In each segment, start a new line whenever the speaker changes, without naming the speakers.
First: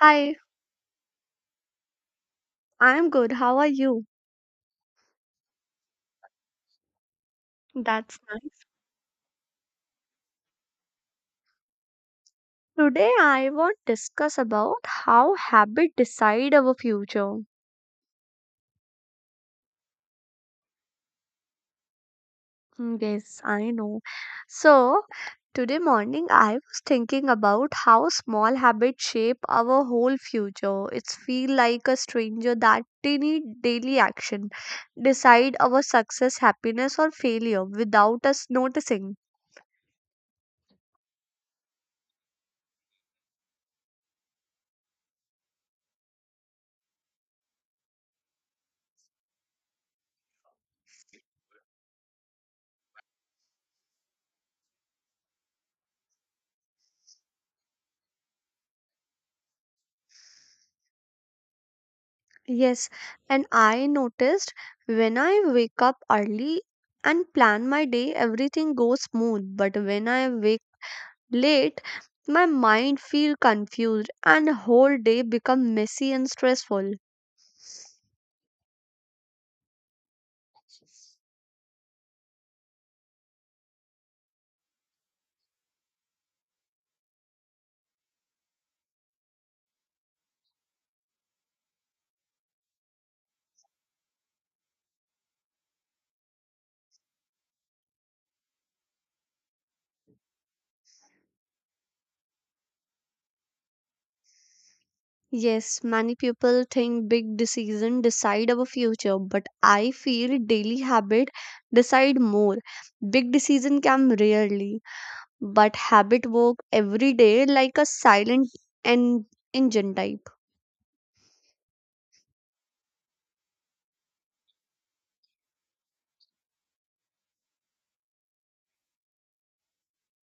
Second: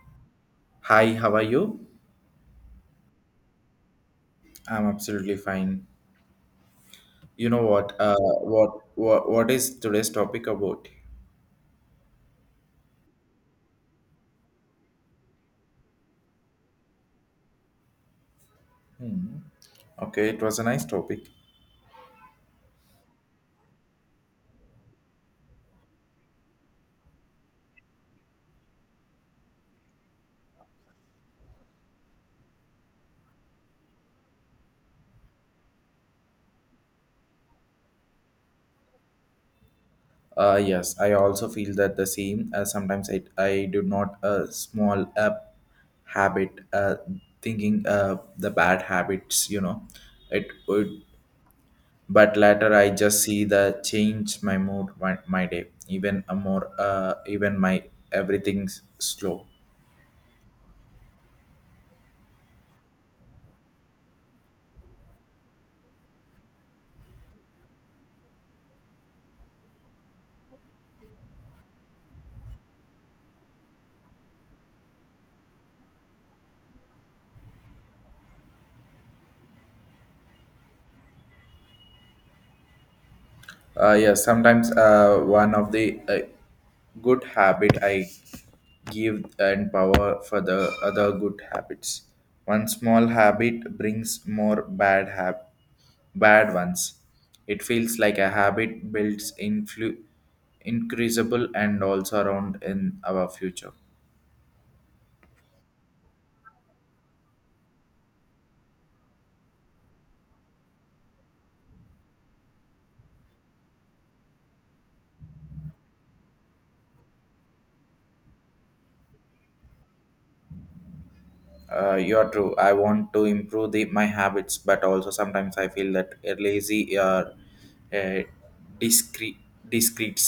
Hi,
Hi, how are you?
I'm good. How are you?
I'm absolutely fine. You know what? Uh,
That's nice.
what what what is today's topic about?
Today I want to discuss about how habit decide our future.
Hmm. Okay, it was a nice topic.
Yes, I know. So, today morning I was thinking about how small habits shape our whole future. It's feel like a stranger that tiny daily action decide our success, happiness or failure without us noticing.
Yes, I also feel that the same. Sometimes I do not a small habit thinking the bad habits. You know, it would. But later I just see the change my mood my day even a more even my everything's slow.
Yes, and I noticed when I wake up early and plan my day, everything goes smooth. But when I wake late, my mind feel confused and the whole day become messy and stressful.
Yeah, sometimes one of the good habit I give and power for the other good habits. One small habit brings more bad ones. It feels like a habit builds increasable and also around in our future.
Yes, many people think big decision decide our future, but I feel daily habit decide more. Big decision come rarely, but habit work every day like a silent and engine type.
You're true. I want to improve my habits, but also sometimes I feel that lazy or uh, discreet discretes.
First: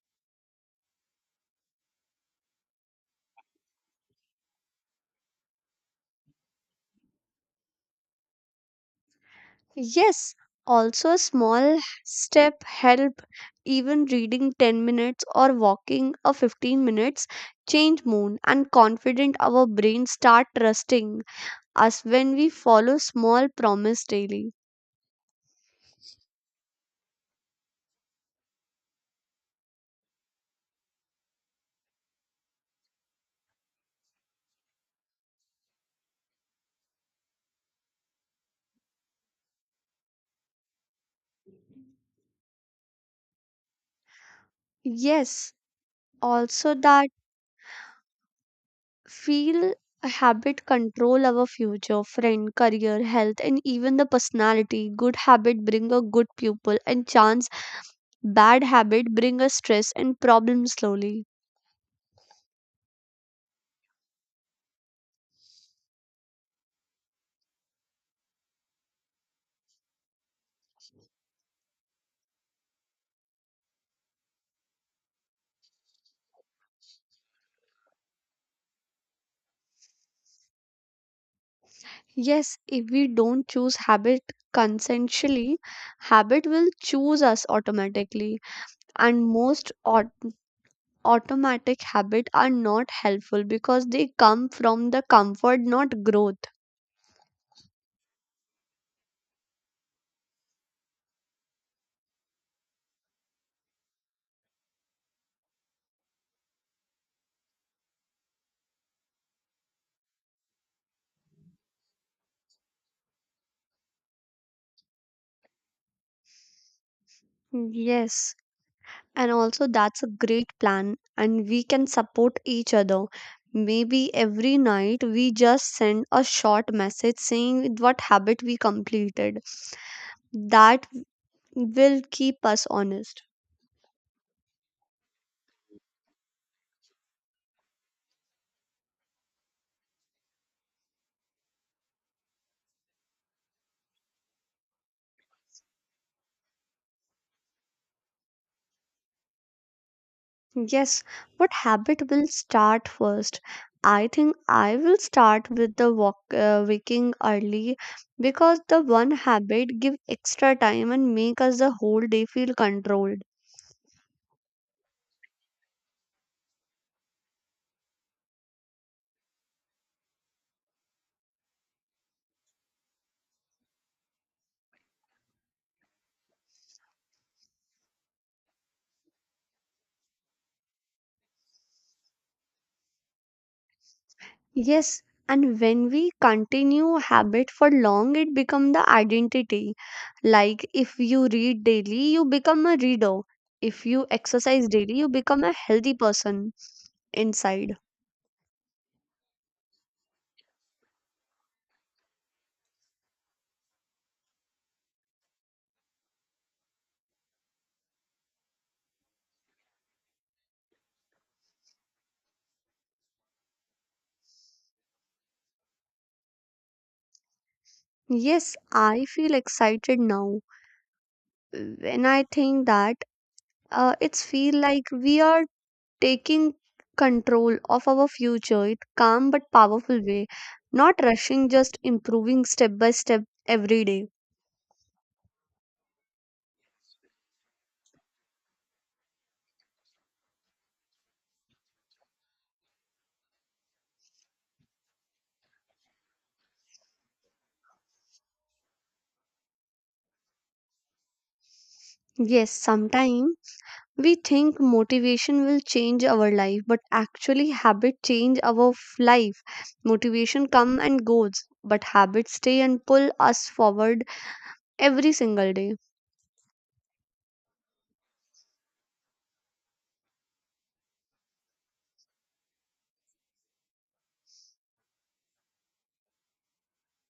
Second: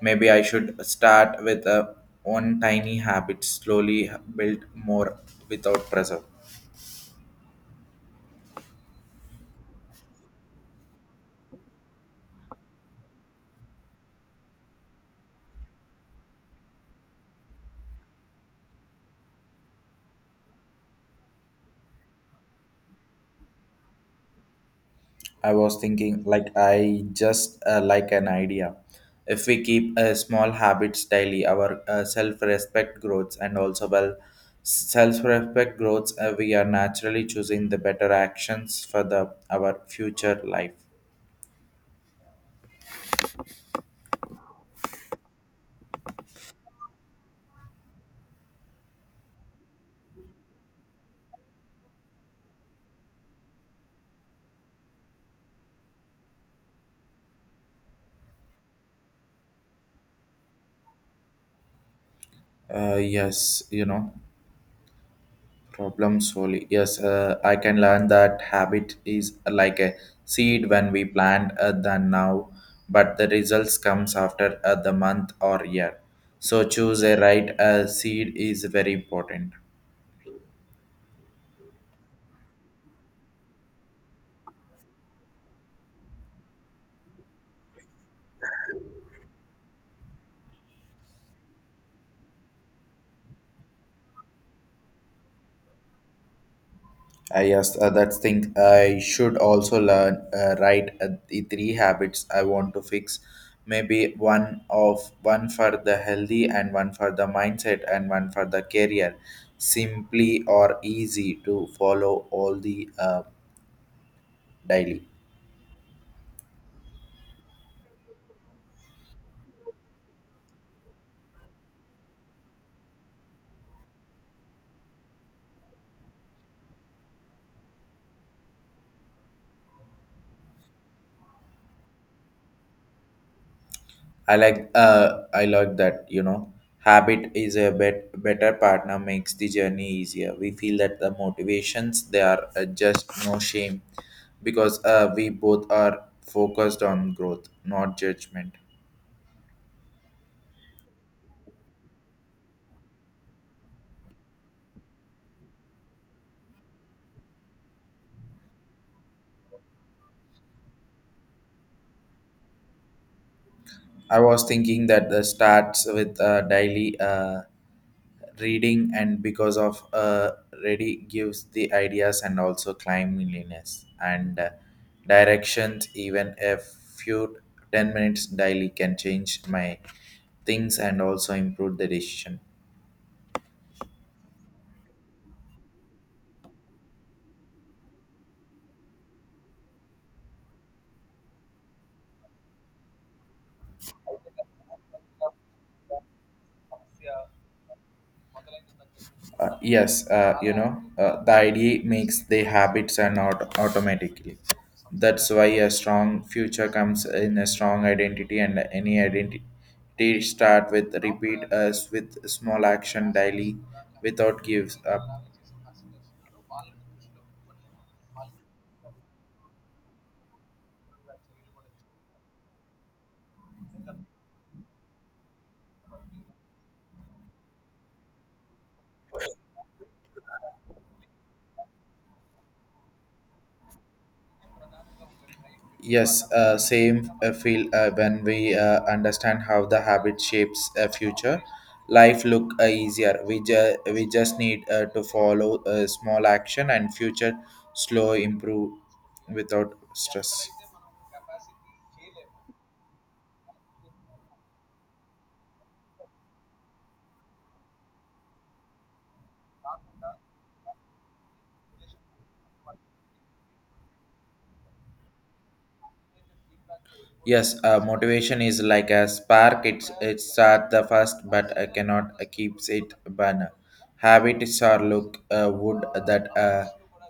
Maybe I should start with one tiny habit, slowly build more without pressure.
Yes, also a small step help, even reading 10 minutes or walking a 15 minutes, change mood and confident our brain start trusting us when we follow small promise daily.
I was thinking, like, I just like an idea. If we keep small habits daily, our self respect grows, and also, well, self respect grows, we are naturally choosing the better actions for the our future life.
Yes, also that feel a habit control our future, friend, career, health, and even the personality. Good habit bring a good pupil, and chance bad habit bring a stress and problem slowly.
Yes, you know. Problem slowly yes I can learn that habit is like a seed when we plant than now, but the results comes after the month or year, so choose a right seed is very important.
Yes, if we don't choose habit consensually, habit will choose us automatically. And most automatic habit are not helpful because they come from the comfort, not growth.
Yes, that's thing. I should also learn write the three habits I want to fix. Maybe one of one for the healthy and one for the mindset and one for the career. Simply or easy to follow all the daily.
Yes, and also that's a great plan, and we can support each other. Maybe every night we just send a short message saying what habit we completed. That will keep us honest.
I like that, you know. Habit is a better partner makes the journey easier. We feel that the motivations they are just no shame because we both are focused on growth, not judgment.
Yes, what habit will start first? I think I will start with the walk, waking early because the one habit give extra time and make us the whole day feel controlled.
I was thinking that the starts with daily reading and because of ready gives the ideas and also cleanliness and directions, even a few 10 minutes daily can change my things and also improve the decision.
Yes, and when we continue habit for long, it become the identity. Like if you read daily, you become a reader. If you exercise daily, you become a healthy person inside.
Yes, you know, the idea makes the habits and automatically. That's why a strong future comes in a strong identity, and any identity start with repeat us with small action daily, without gives up.
Yes, I feel excited now when I think that it's feel like we are taking control of our future in calm but powerful way, not rushing, just improving step by step every day.
Yes, same feel when we understand how the habit shapes a future. Life look easier. We just need to follow a small action and future slow improve without stress.
Yes, sometimes we think motivation will change our life, but actually habit change our life. Motivation come and goes, but habits stay and pull us forward every single day.
Yes, motivation is like a spark. It start the first, but I cannot keeps it burner. Habits are look wood that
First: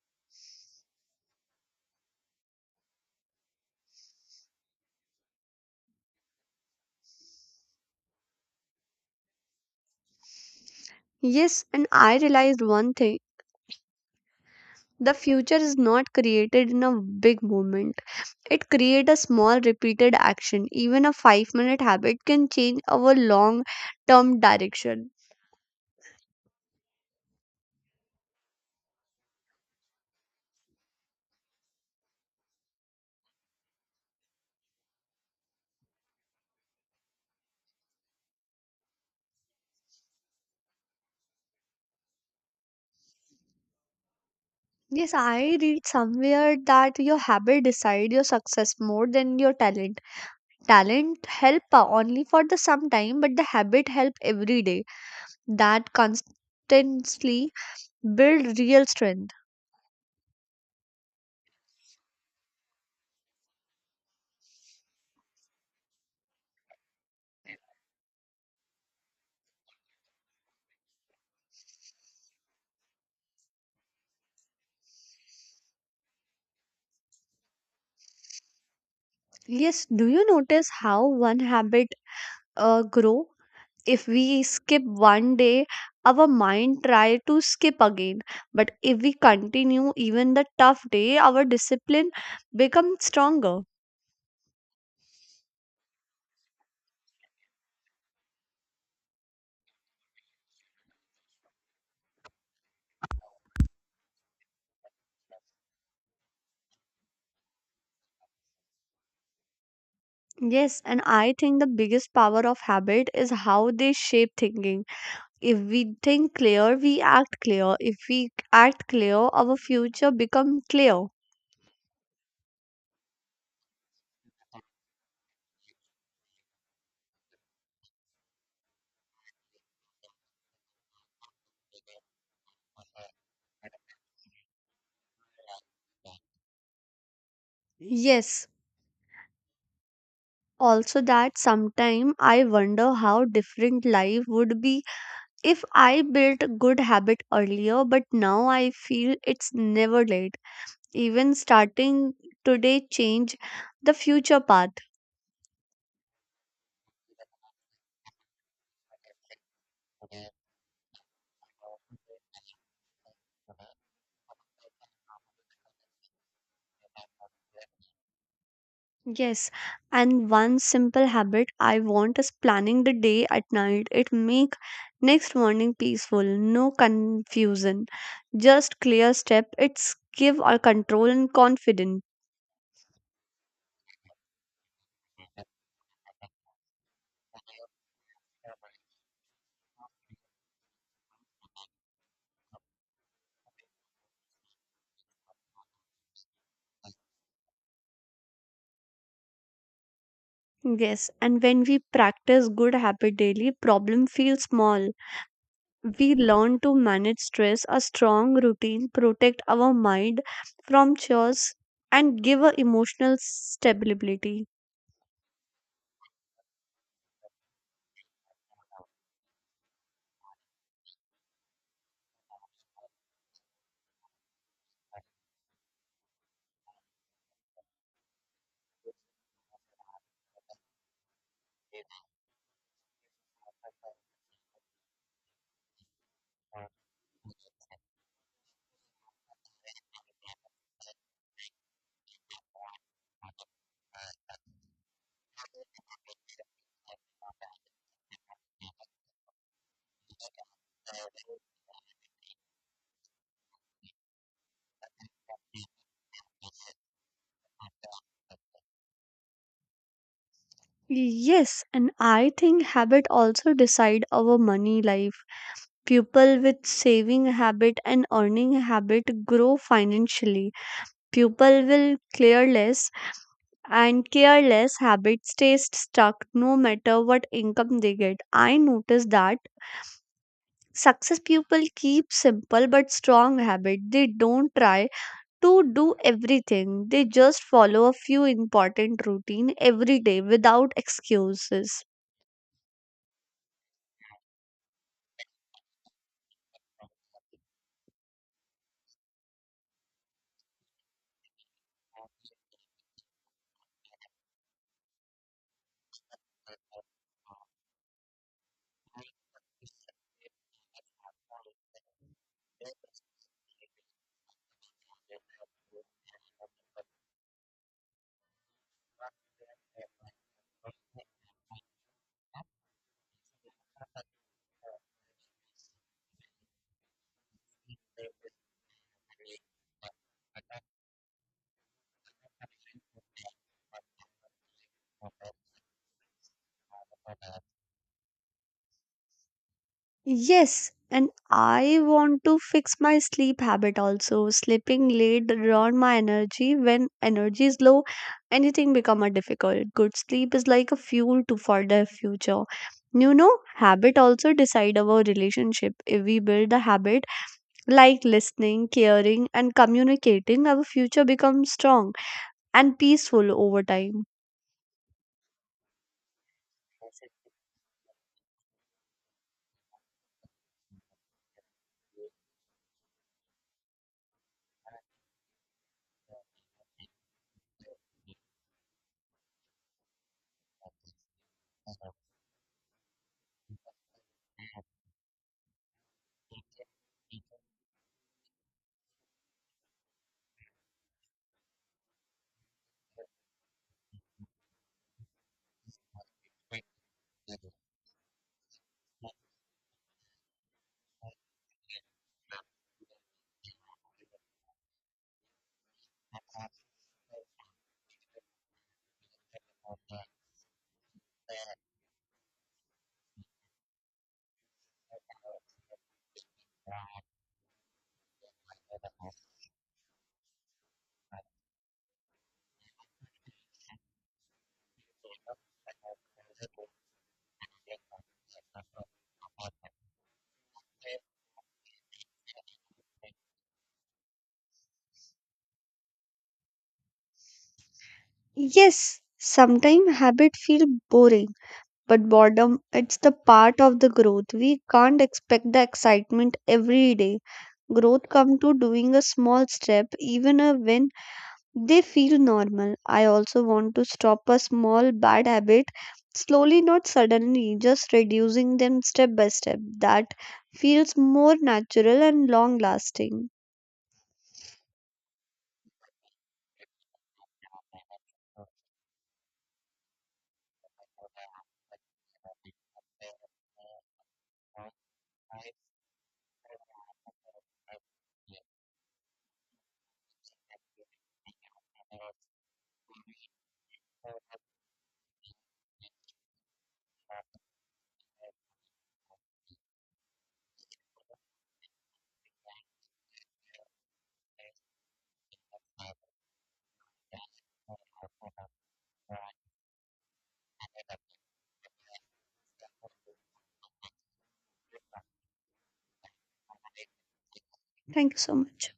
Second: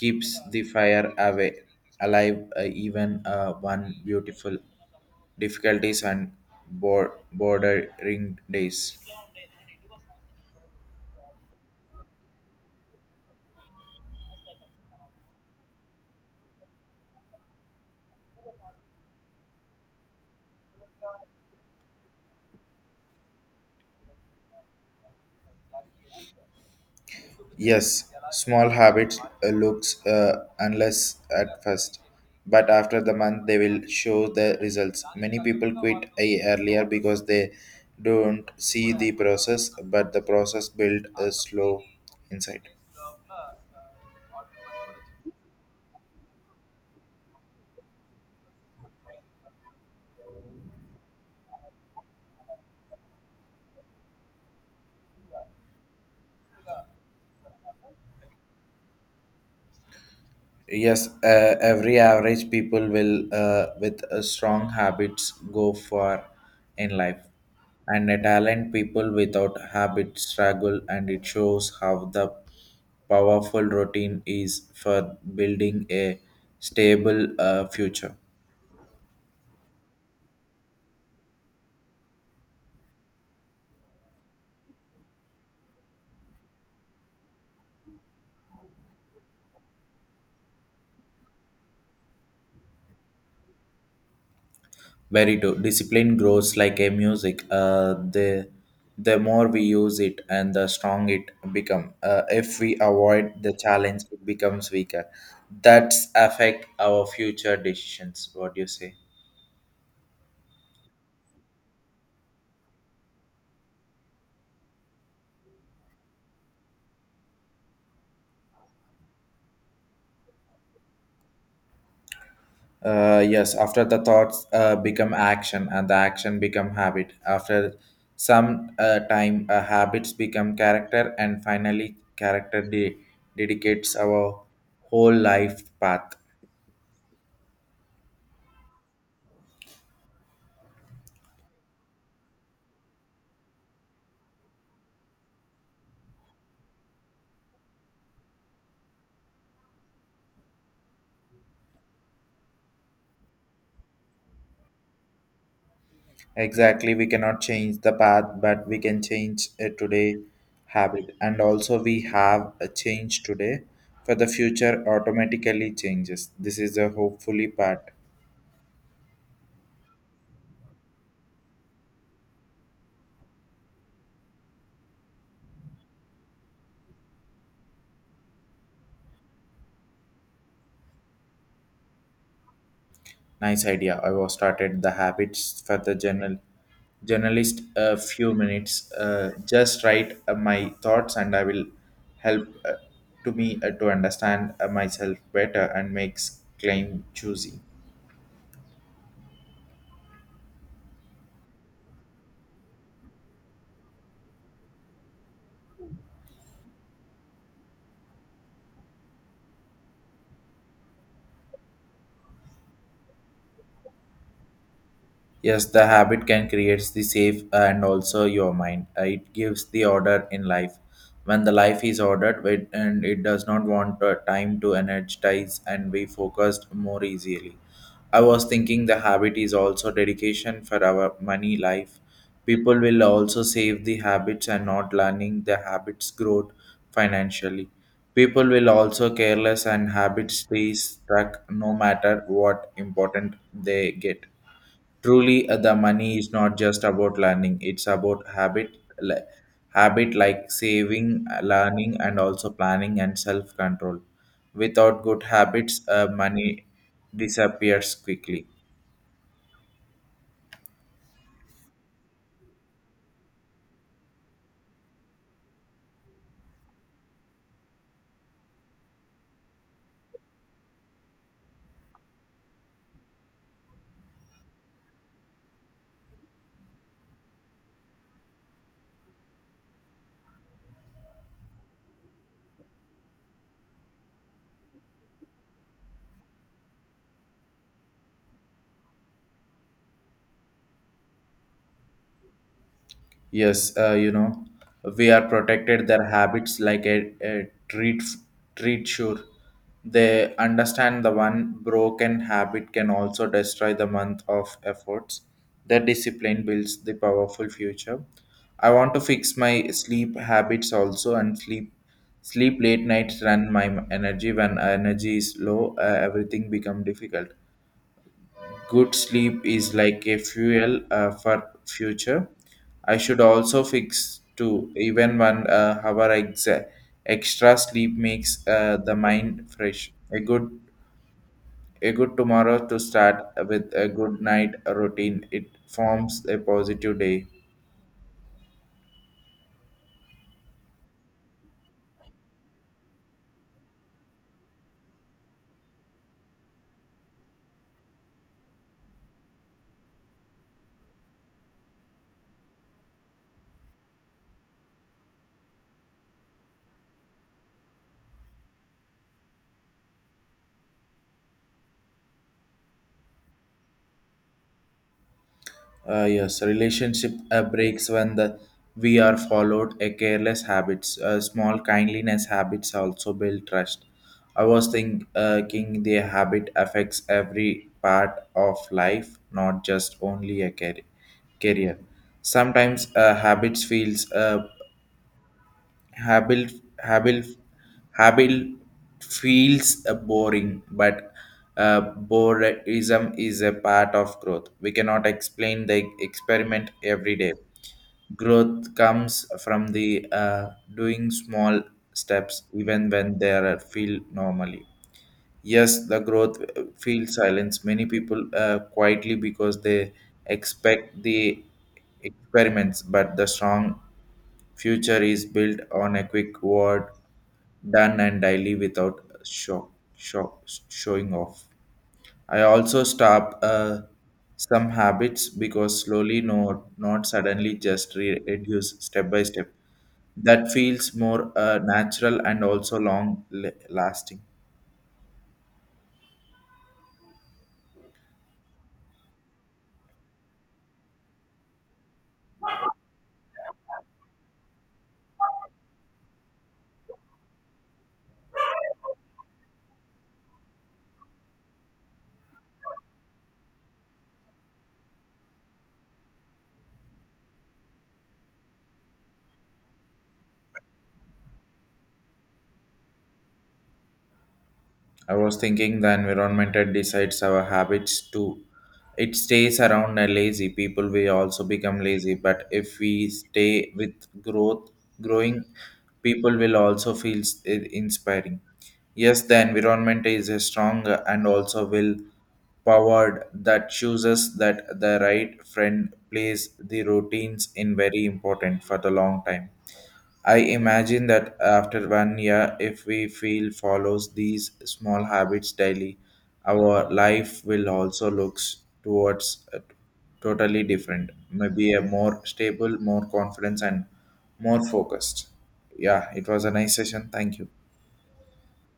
keeps the fire away alive even one beautiful difficulties and bordering days.
Yes, and I realized one thing: the future is not created in a big moment. It creates a small repeated action. Even a 5-minute habit can change our long term direction.
Yes, small habits looks unless at first, but after the month they will show the results. Many people quit a earlier because they don't see the process, but the process build a slow insight.
Yes, I read somewhere that your habit decide your success more than your talent. Talent help only for the some time, but the habit help every day. That constantly build real strength.
Yes, every average people will, with strong habits, go far in life, and a talent people without habit struggle, and it shows how the powerful routine is for building a stable future.
Yes, do you notice how one habit grow? If we skip 1 day, our mind try to skip again, but if we continue even the tough day, our discipline becomes stronger.
Very true. Discipline grows like a music. The more we use it, and the strong it become. If we avoid the challenge, it becomes weaker. That's affect our future decisions. What do you say?
Yes, and I think the biggest power of habit is how they shape thinking. If we think clear, we act clear. If we act clear, our future becomes clear.
Yes. After the thoughts become action, and the action become habit. After some time, habits become character, and finally, dedicates our whole life path.
Yes, also that sometime I wonder how different life would be if I built a good habit earlier, but now I feel it's never late. Even starting today change the future path.
Exactly, we cannot change the path, but we can change a today habit. And also, we have a change today for the future automatically changes. This is a hopefully part.
Yes, and one simple habit I want is planning the day at night. It make next morning peaceful, no confusion, just clear step. It's give our control and confidence.
Nice idea. I was started the habits for the journalist a few minutes. Just write my thoughts, and I will help to me to understand myself better and makes claim choosy.
Yes, and when we practice good habit daily, problem feels small. We learn to manage stress. A strong routine protect our mind from chores and give a emotional stability.
Yes, the habit can create the safe and also your mind. It gives the order in life. When the life is ordered and it does not want time to energize and be focused more easily. I was thinking the habit is also dedication for our money life. People will also save the habits and not learning the habits growth financially. People will also careless and habits stay stuck no matter what important they get. Truly, the money is not just about learning; it's about li- habit like saving, learning, and also planning and self-control. Without good habits, money disappears quickly.
Yes, and I think habit also decide our money life. People with saving habit and earning habit grow financially. People will clear less, and careless habit stays stuck no matter what income they get. I notice that success people keep simple but strong habit. They don't try to do everything. They just follow a few important routine every day without excuses.
Yes, you know, we are protected their habits like a treat sure. They understand the one broken habit can also destroy the month of efforts. The discipline builds the powerful future. I want to fix my sleep habits also and sleep late nights run my energy. When energy is low, everything become difficult. Good sleep is like a fuel for future. I should also fix to even one hour extra sleep makes the mind fresh. A good tomorrow to start with a good night routine. It forms a positive day.
Yes, and I want to fix my sleep habit also. Sleeping late drain my energy. When energy is low, anything become a difficult. Good sleep is like a fuel to for the future. You know, habit also decide our relationship. If we build a habit like listening, caring, and communicating, our future becomes strong and peaceful over time.
Yes, relationship breaks when the we are followed a careless habits. Small kindliness habits also build trust. I was thinking the habit affects every part of life, not just only a career. Sometimes habits feels Habil Habil Habil feels boring, but boredom is a part of growth. We cannot explain the experiment every day. Growth comes from the doing small steps, even when they are feel normally. Yes, the growth feels silence many people quietly because they expect the experiments, but the strong future is built on a quick word done and daily without shock showing off. I also stop some habits because slowly, no, not suddenly, just reduce step by step. That feels more natural and also long lasting.
Yes, sometimes habit feel boring, but boredom it's the part of the growth. We can't expect the excitement every day. Growth come to doing a small step, even a when they feel normal. I also want to stop a small bad habit slowly, not suddenly, just reducing them step by step. That feels more natural and long lasting.
I was thinking the environment that decides our habits too. It stays around a lazy people we also become lazy, but if we stay with growth growing, people will also feel inspiring. Yes, the environment is a strong and also will powered that chooses that the right friend plays the routines in very important for the long time. I imagine that after 1 year, if we feel follows these small habits daily, our life will also looks towards a totally different, maybe a more stable, more confidence, and more focused. Yeah, it was a nice session. Thank you.
Thank you so much.